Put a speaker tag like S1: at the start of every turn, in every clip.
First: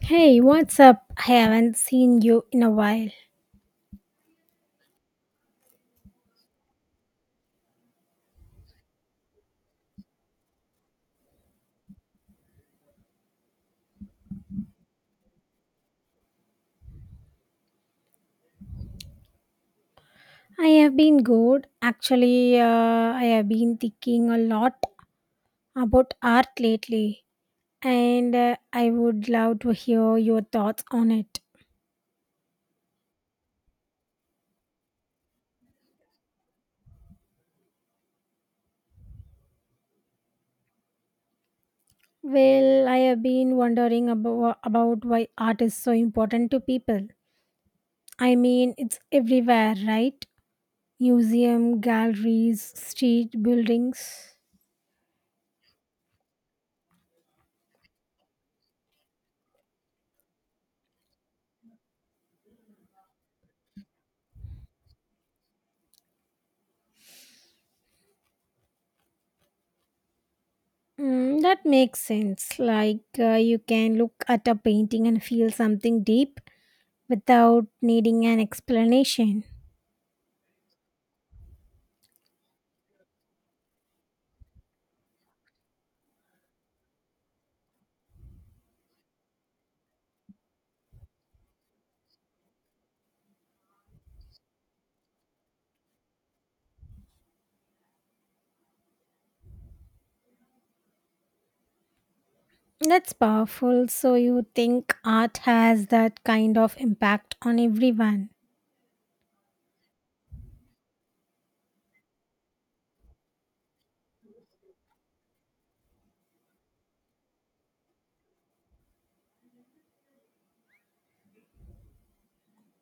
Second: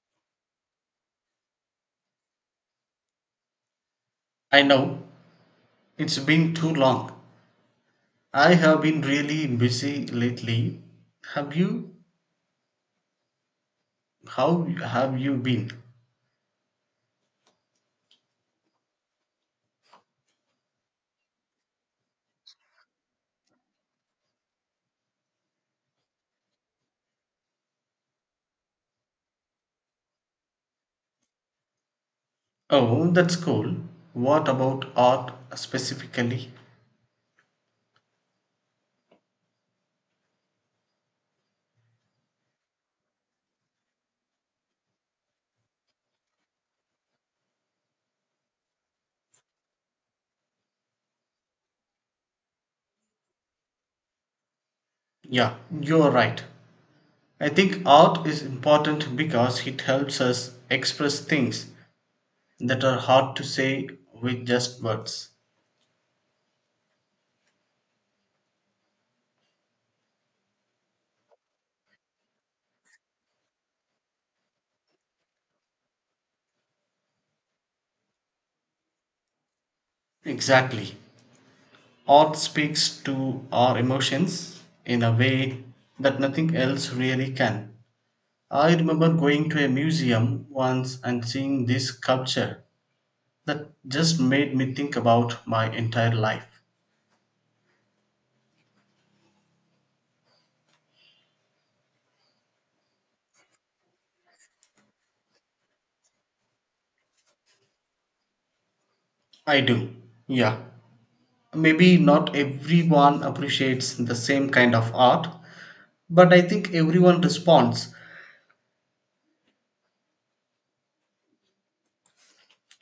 S1: Hey, what's up? I haven't seen you in a while.
S2: I know it's been too long. I have been really busy lately. Have you? How have you been?
S1: I have been good. Actually, I have been thinking a lot about art lately, and I would love to hear your thoughts on it.
S2: Oh, that's cool. What about art specifically?
S1: Well, I have been wondering about why art is so important to people. I mean, it's everywhere, right? Museum, galleries, street buildings.
S2: Yeah, you're right. I think art is important because it helps us express things that are hard to say with just words.
S1: Mm, that makes sense. Like you can look at a painting and feel something deep, without needing an explanation.
S2: Exactly. Art speaks to our emotions in a way that nothing else really can. I remember going to a museum once and seeing this sculpture that just made me think about my entire life.
S1: That's powerful. So, you think art has that kind of impact on everyone?
S2: I do, yeah. Maybe not everyone appreciates the same kind of art, but I think everyone responds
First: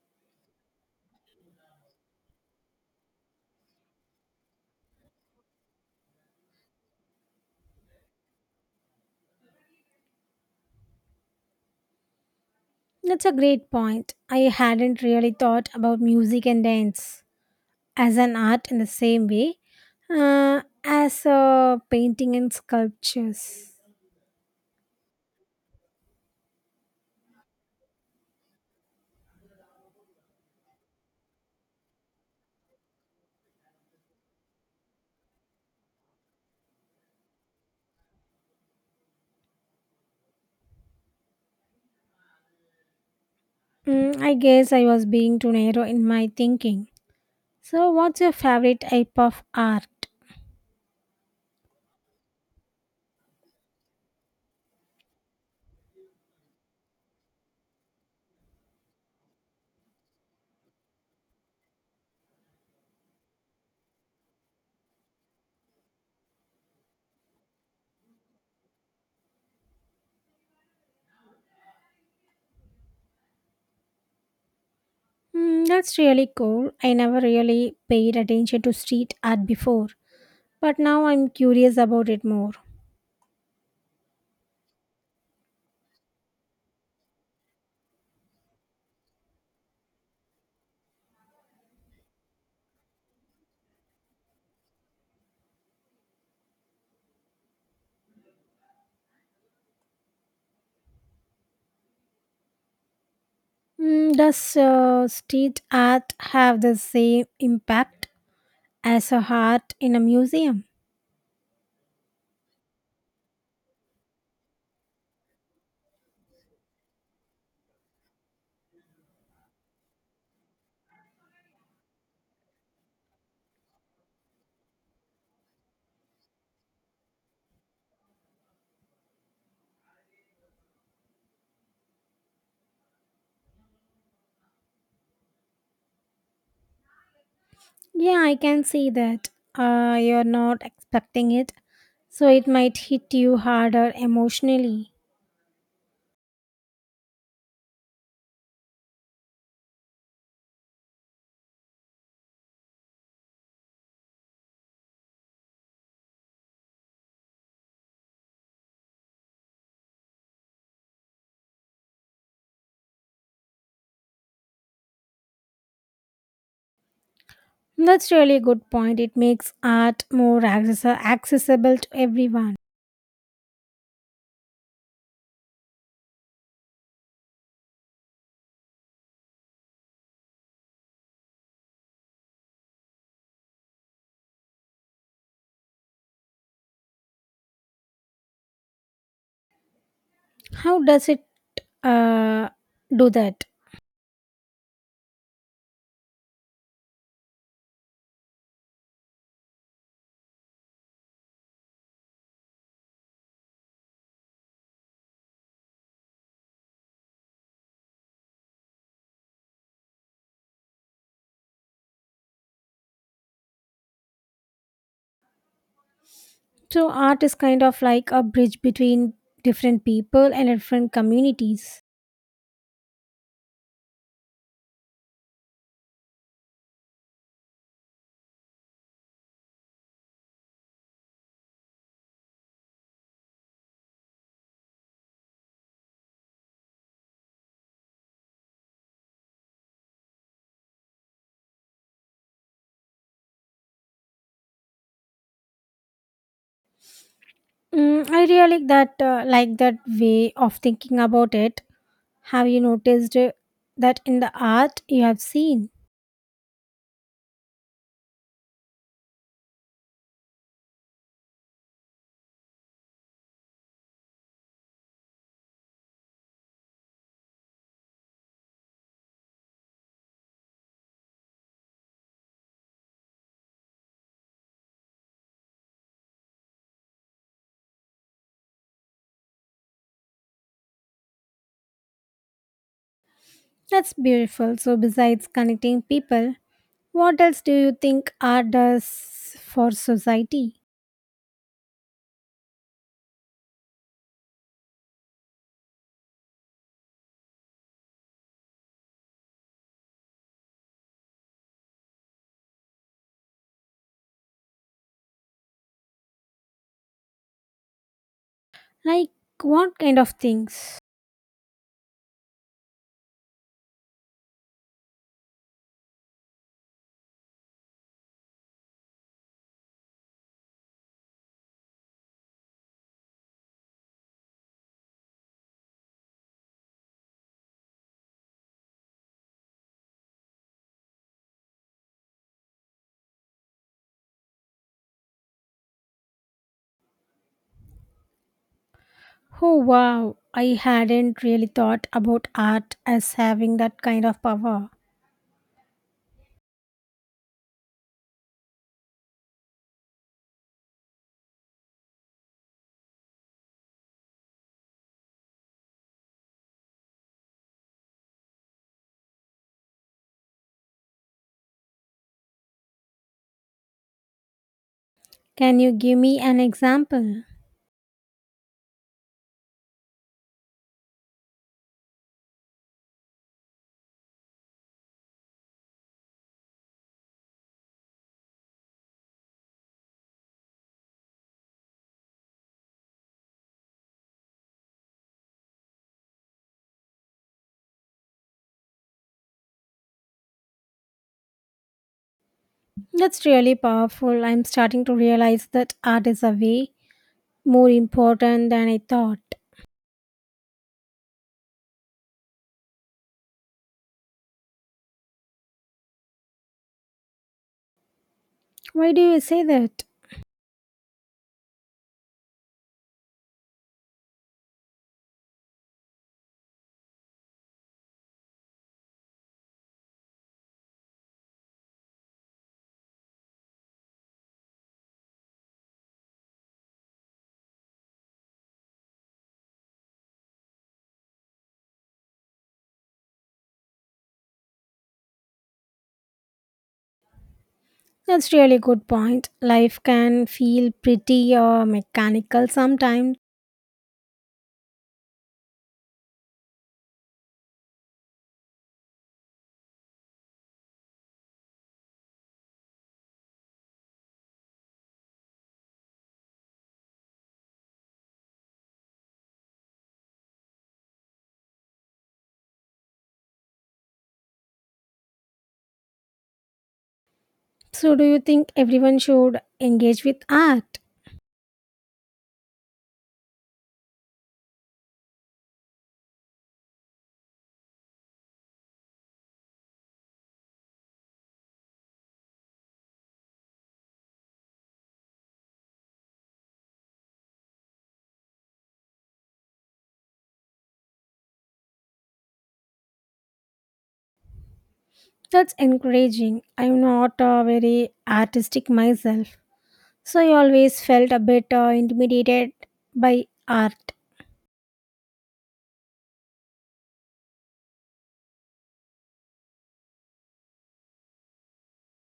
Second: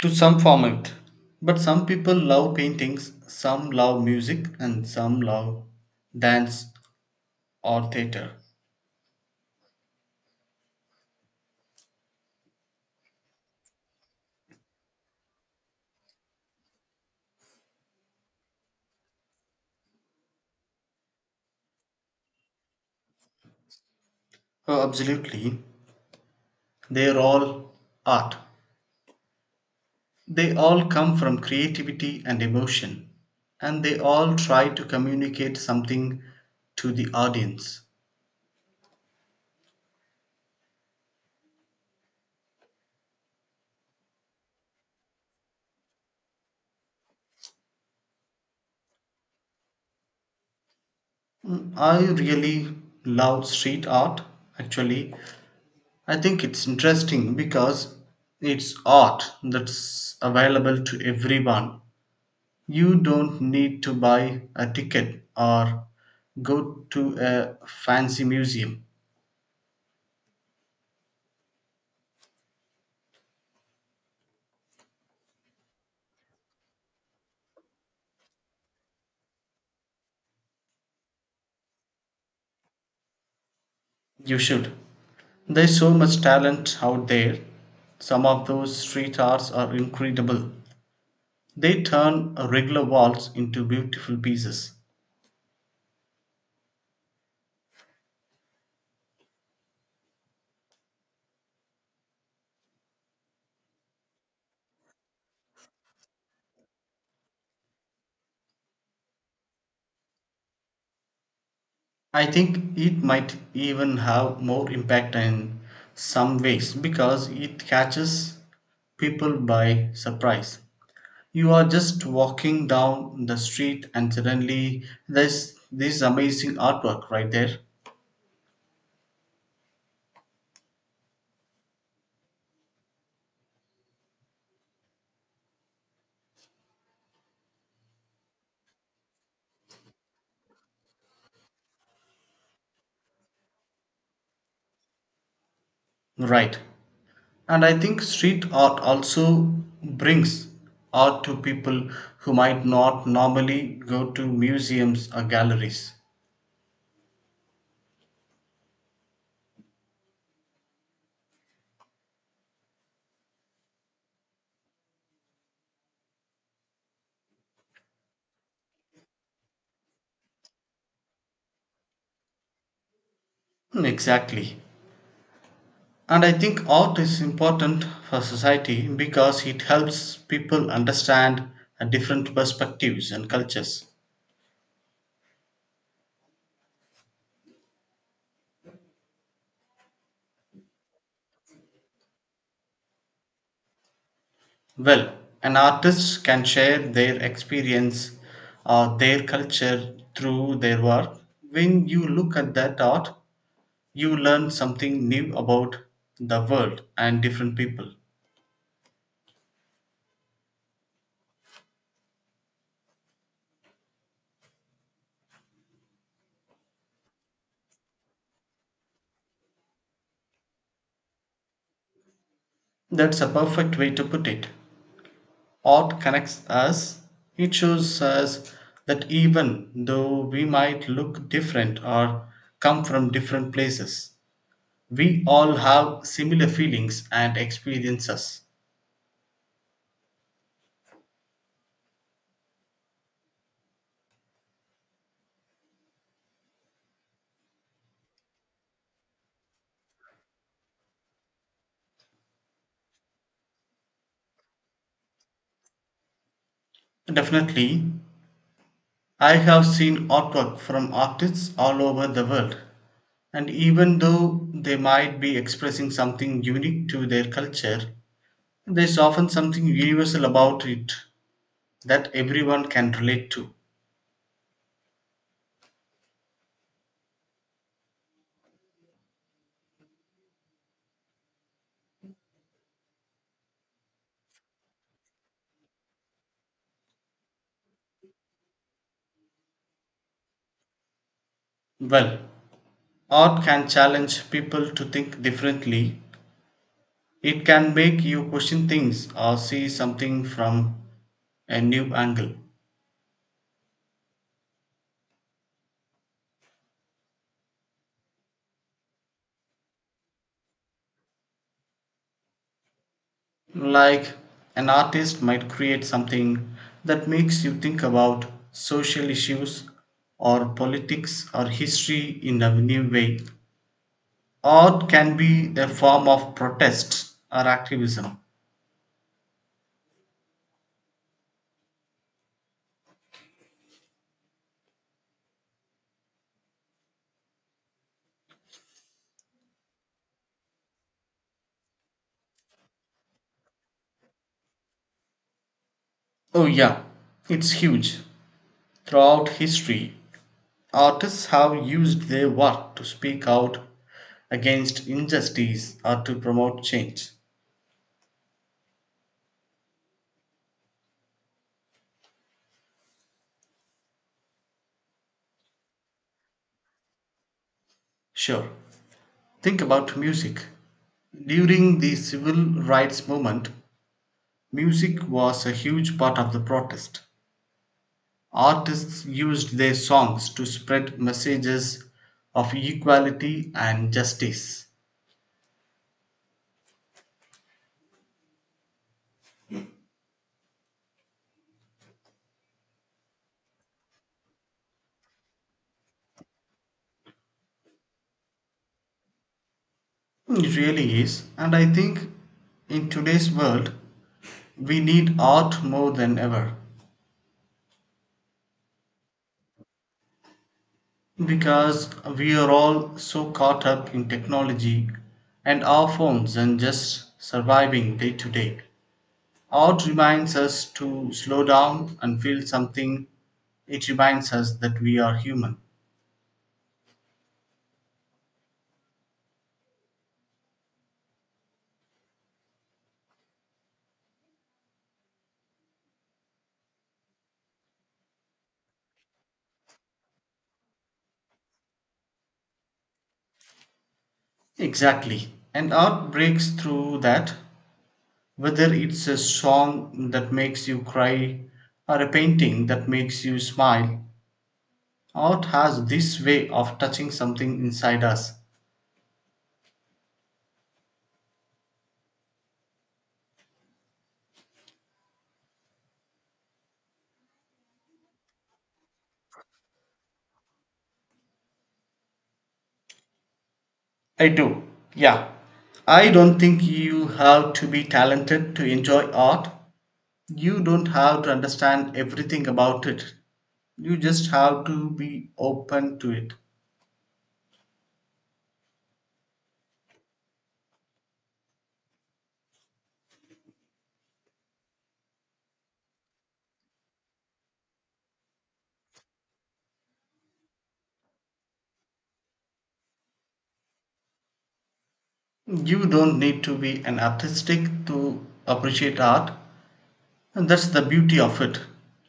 S2: to some form of it. But some people love paintings, some love music, and some love dance or theater.
S1: That's a great point. I hadn't really thought about music and dance as an art in the same way as painting and sculptures.
S2: Oh, absolutely. They're all art. They all come from creativity and emotion, and they all try to communicate something to the audience.
S1: Mm, I guess I was being too narrow in my thinking. So, what's your favorite type of art?
S2: I really love street art, actually. I think it's interesting because it's art that's available to everyone. You don't need to buy a ticket or go to a fancy museum.
S1: Mm, that's really cool. I never really paid attention to street art before. But now I'm curious about it more.
S2: You should. There's so much talent out there. Some of those street arts are incredible. They turn a regular waltz into beautiful pieces.
S1: Mm, does street art have the same impact as a art in a museum?
S2: I think it might even have more impact in some ways because it catches people by surprise. You are just walking down the street and suddenly there's this amazing artwork right there.
S1: Yeah, I can see that. You're not expecting it, so it might hit you harder emotionally.
S2: Right. And I think street art also brings art to people who might not normally go to museums or galleries.
S1: That's really a good point. It makes art more accessible to everyone.
S2: Exactly. And I think art is important for society because it helps people understand different perspectives and cultures.
S1: How does it uh, do that?
S2: Well, an artist can share their experience or their culture through their work. When you look at that art, you learn something new about the world and different people.
S1: So, art is kind of like a bridge between different people and different communities.
S2: That's a perfect way to put it. Art connects us, it shows us that even though we might look different or come from different places, we all have similar feelings and experiences.
S1: Mm, I really like that way of thinking about it. Have you noticed that in the art you have seen?
S2: Definitely, I have seen artwork from artists all over the world, and even though they might be expressing something unique to their culture, there's often something universal about it that everyone can relate to.
S1: That's beautiful. So besides connecting people, what else do you think art does for society?
S2: Well, art can challenge people to think differently. It can make you question things or see something from a new angle.
S1: Like what kind of things?
S2: Like an artist might create something that makes you think about social issues or politics or history in a new way. Art can be a form of protest or activism.
S1: Oh wow, I hadn't really thought about art as having that kind of power.
S2: Oh, yeah, it's huge. Throughout history, artists have used their work to speak out against injustice or to promote change.
S1: Can you give me an example?
S2: Sure, think about music. During the civil rights movement, music was a huge part of the protest. Artists used their songs to spread messages of equality and justice.
S1: That's really powerful. I'm starting to realize that art is a way more important than I thought.
S2: It really is, and I think in today's world, we need art more than ever.
S1: Why do you say that?
S2: Because we are all so caught up in technology and our phones and just surviving day to day. Art reminds us to slow down and feel something. It reminds us that we are human.
S1: That's really good point. Life can feel pretty mechanical sometimes.
S2: Exactly. And art breaks through that, whether it's a song that makes you cry or a painting that makes you smile. Art has this way of touching something inside us.
S1: So do you think everyone should engage with art?
S2: I do. Yeah. I don't think you have to be talented to enjoy art. You don't have to understand everything about it. You just have to be open to it.
S1: That's encouraging. I'm not very artistic myself. So I always felt a bit intimidated by art.
S2: You don't need to be an artistic to appreciate art. And that's the beauty of it.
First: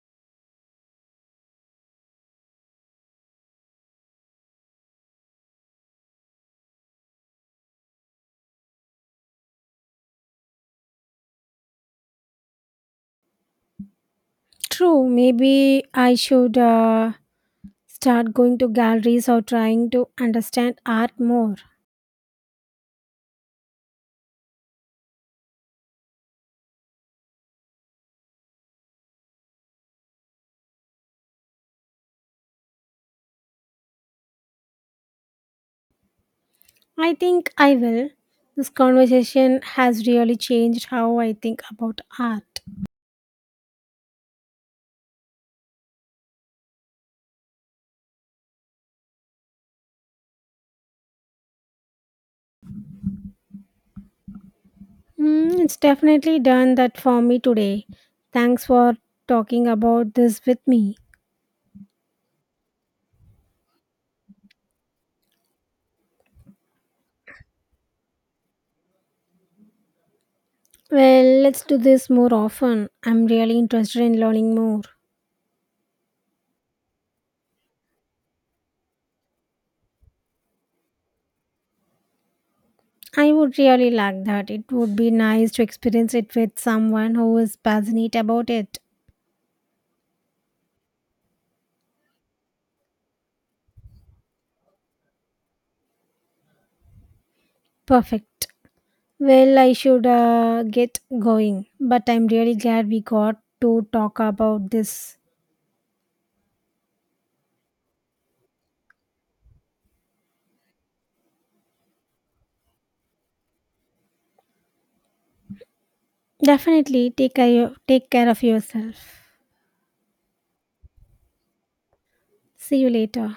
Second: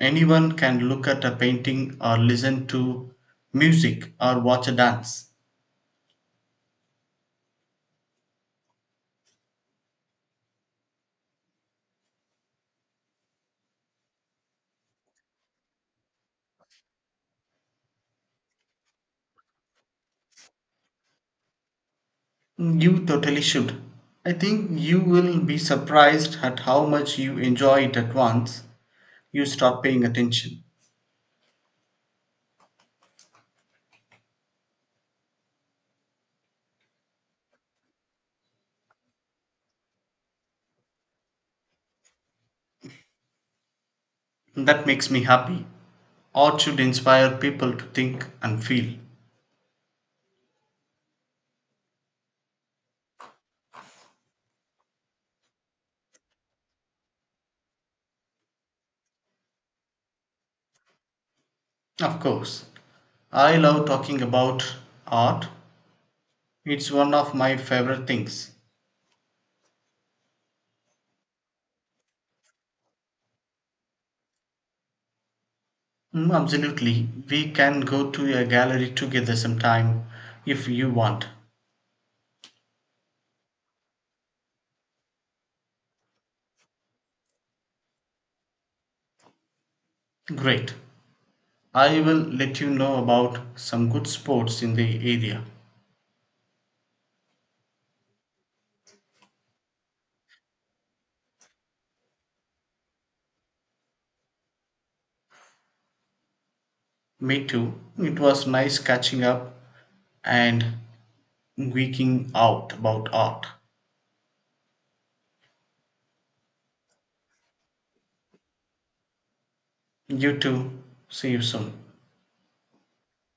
S2: Anyone can look at a painting or listen to music or watch a dance.
S1: True, maybe I should start going to galleries or trying to understand art more.
S2: You totally should. I think you will be surprised at how much you enjoy it at once you start paying attention.
S1: I think I will. This conversation has really changed how I think about art.
S2: That makes me happy. Art should inspire people to think and feel.
S1: Mm, it's definitely done that for me today. Thanks for talking about this with me.
S2: Of course, I love talking about art. It's one of my favorite things.
S1: Well, let's do this more often. I'm really interested in learning more.
S2: Absolutely. We can go to a gallery together sometime if you want.
S1: I would really like that. It would be nice to experience it with someone who is passionate about it.
S2: Great. I will let you know about some good sports in the area.
S1: Perfect. Well, I should get going, but I'm really glad we got to talk about this.
S2: Me too. It was nice catching up and geeking out about art.
S1: Definitely take care of yourself.
S2: You too. See you soon.
S1: See you later.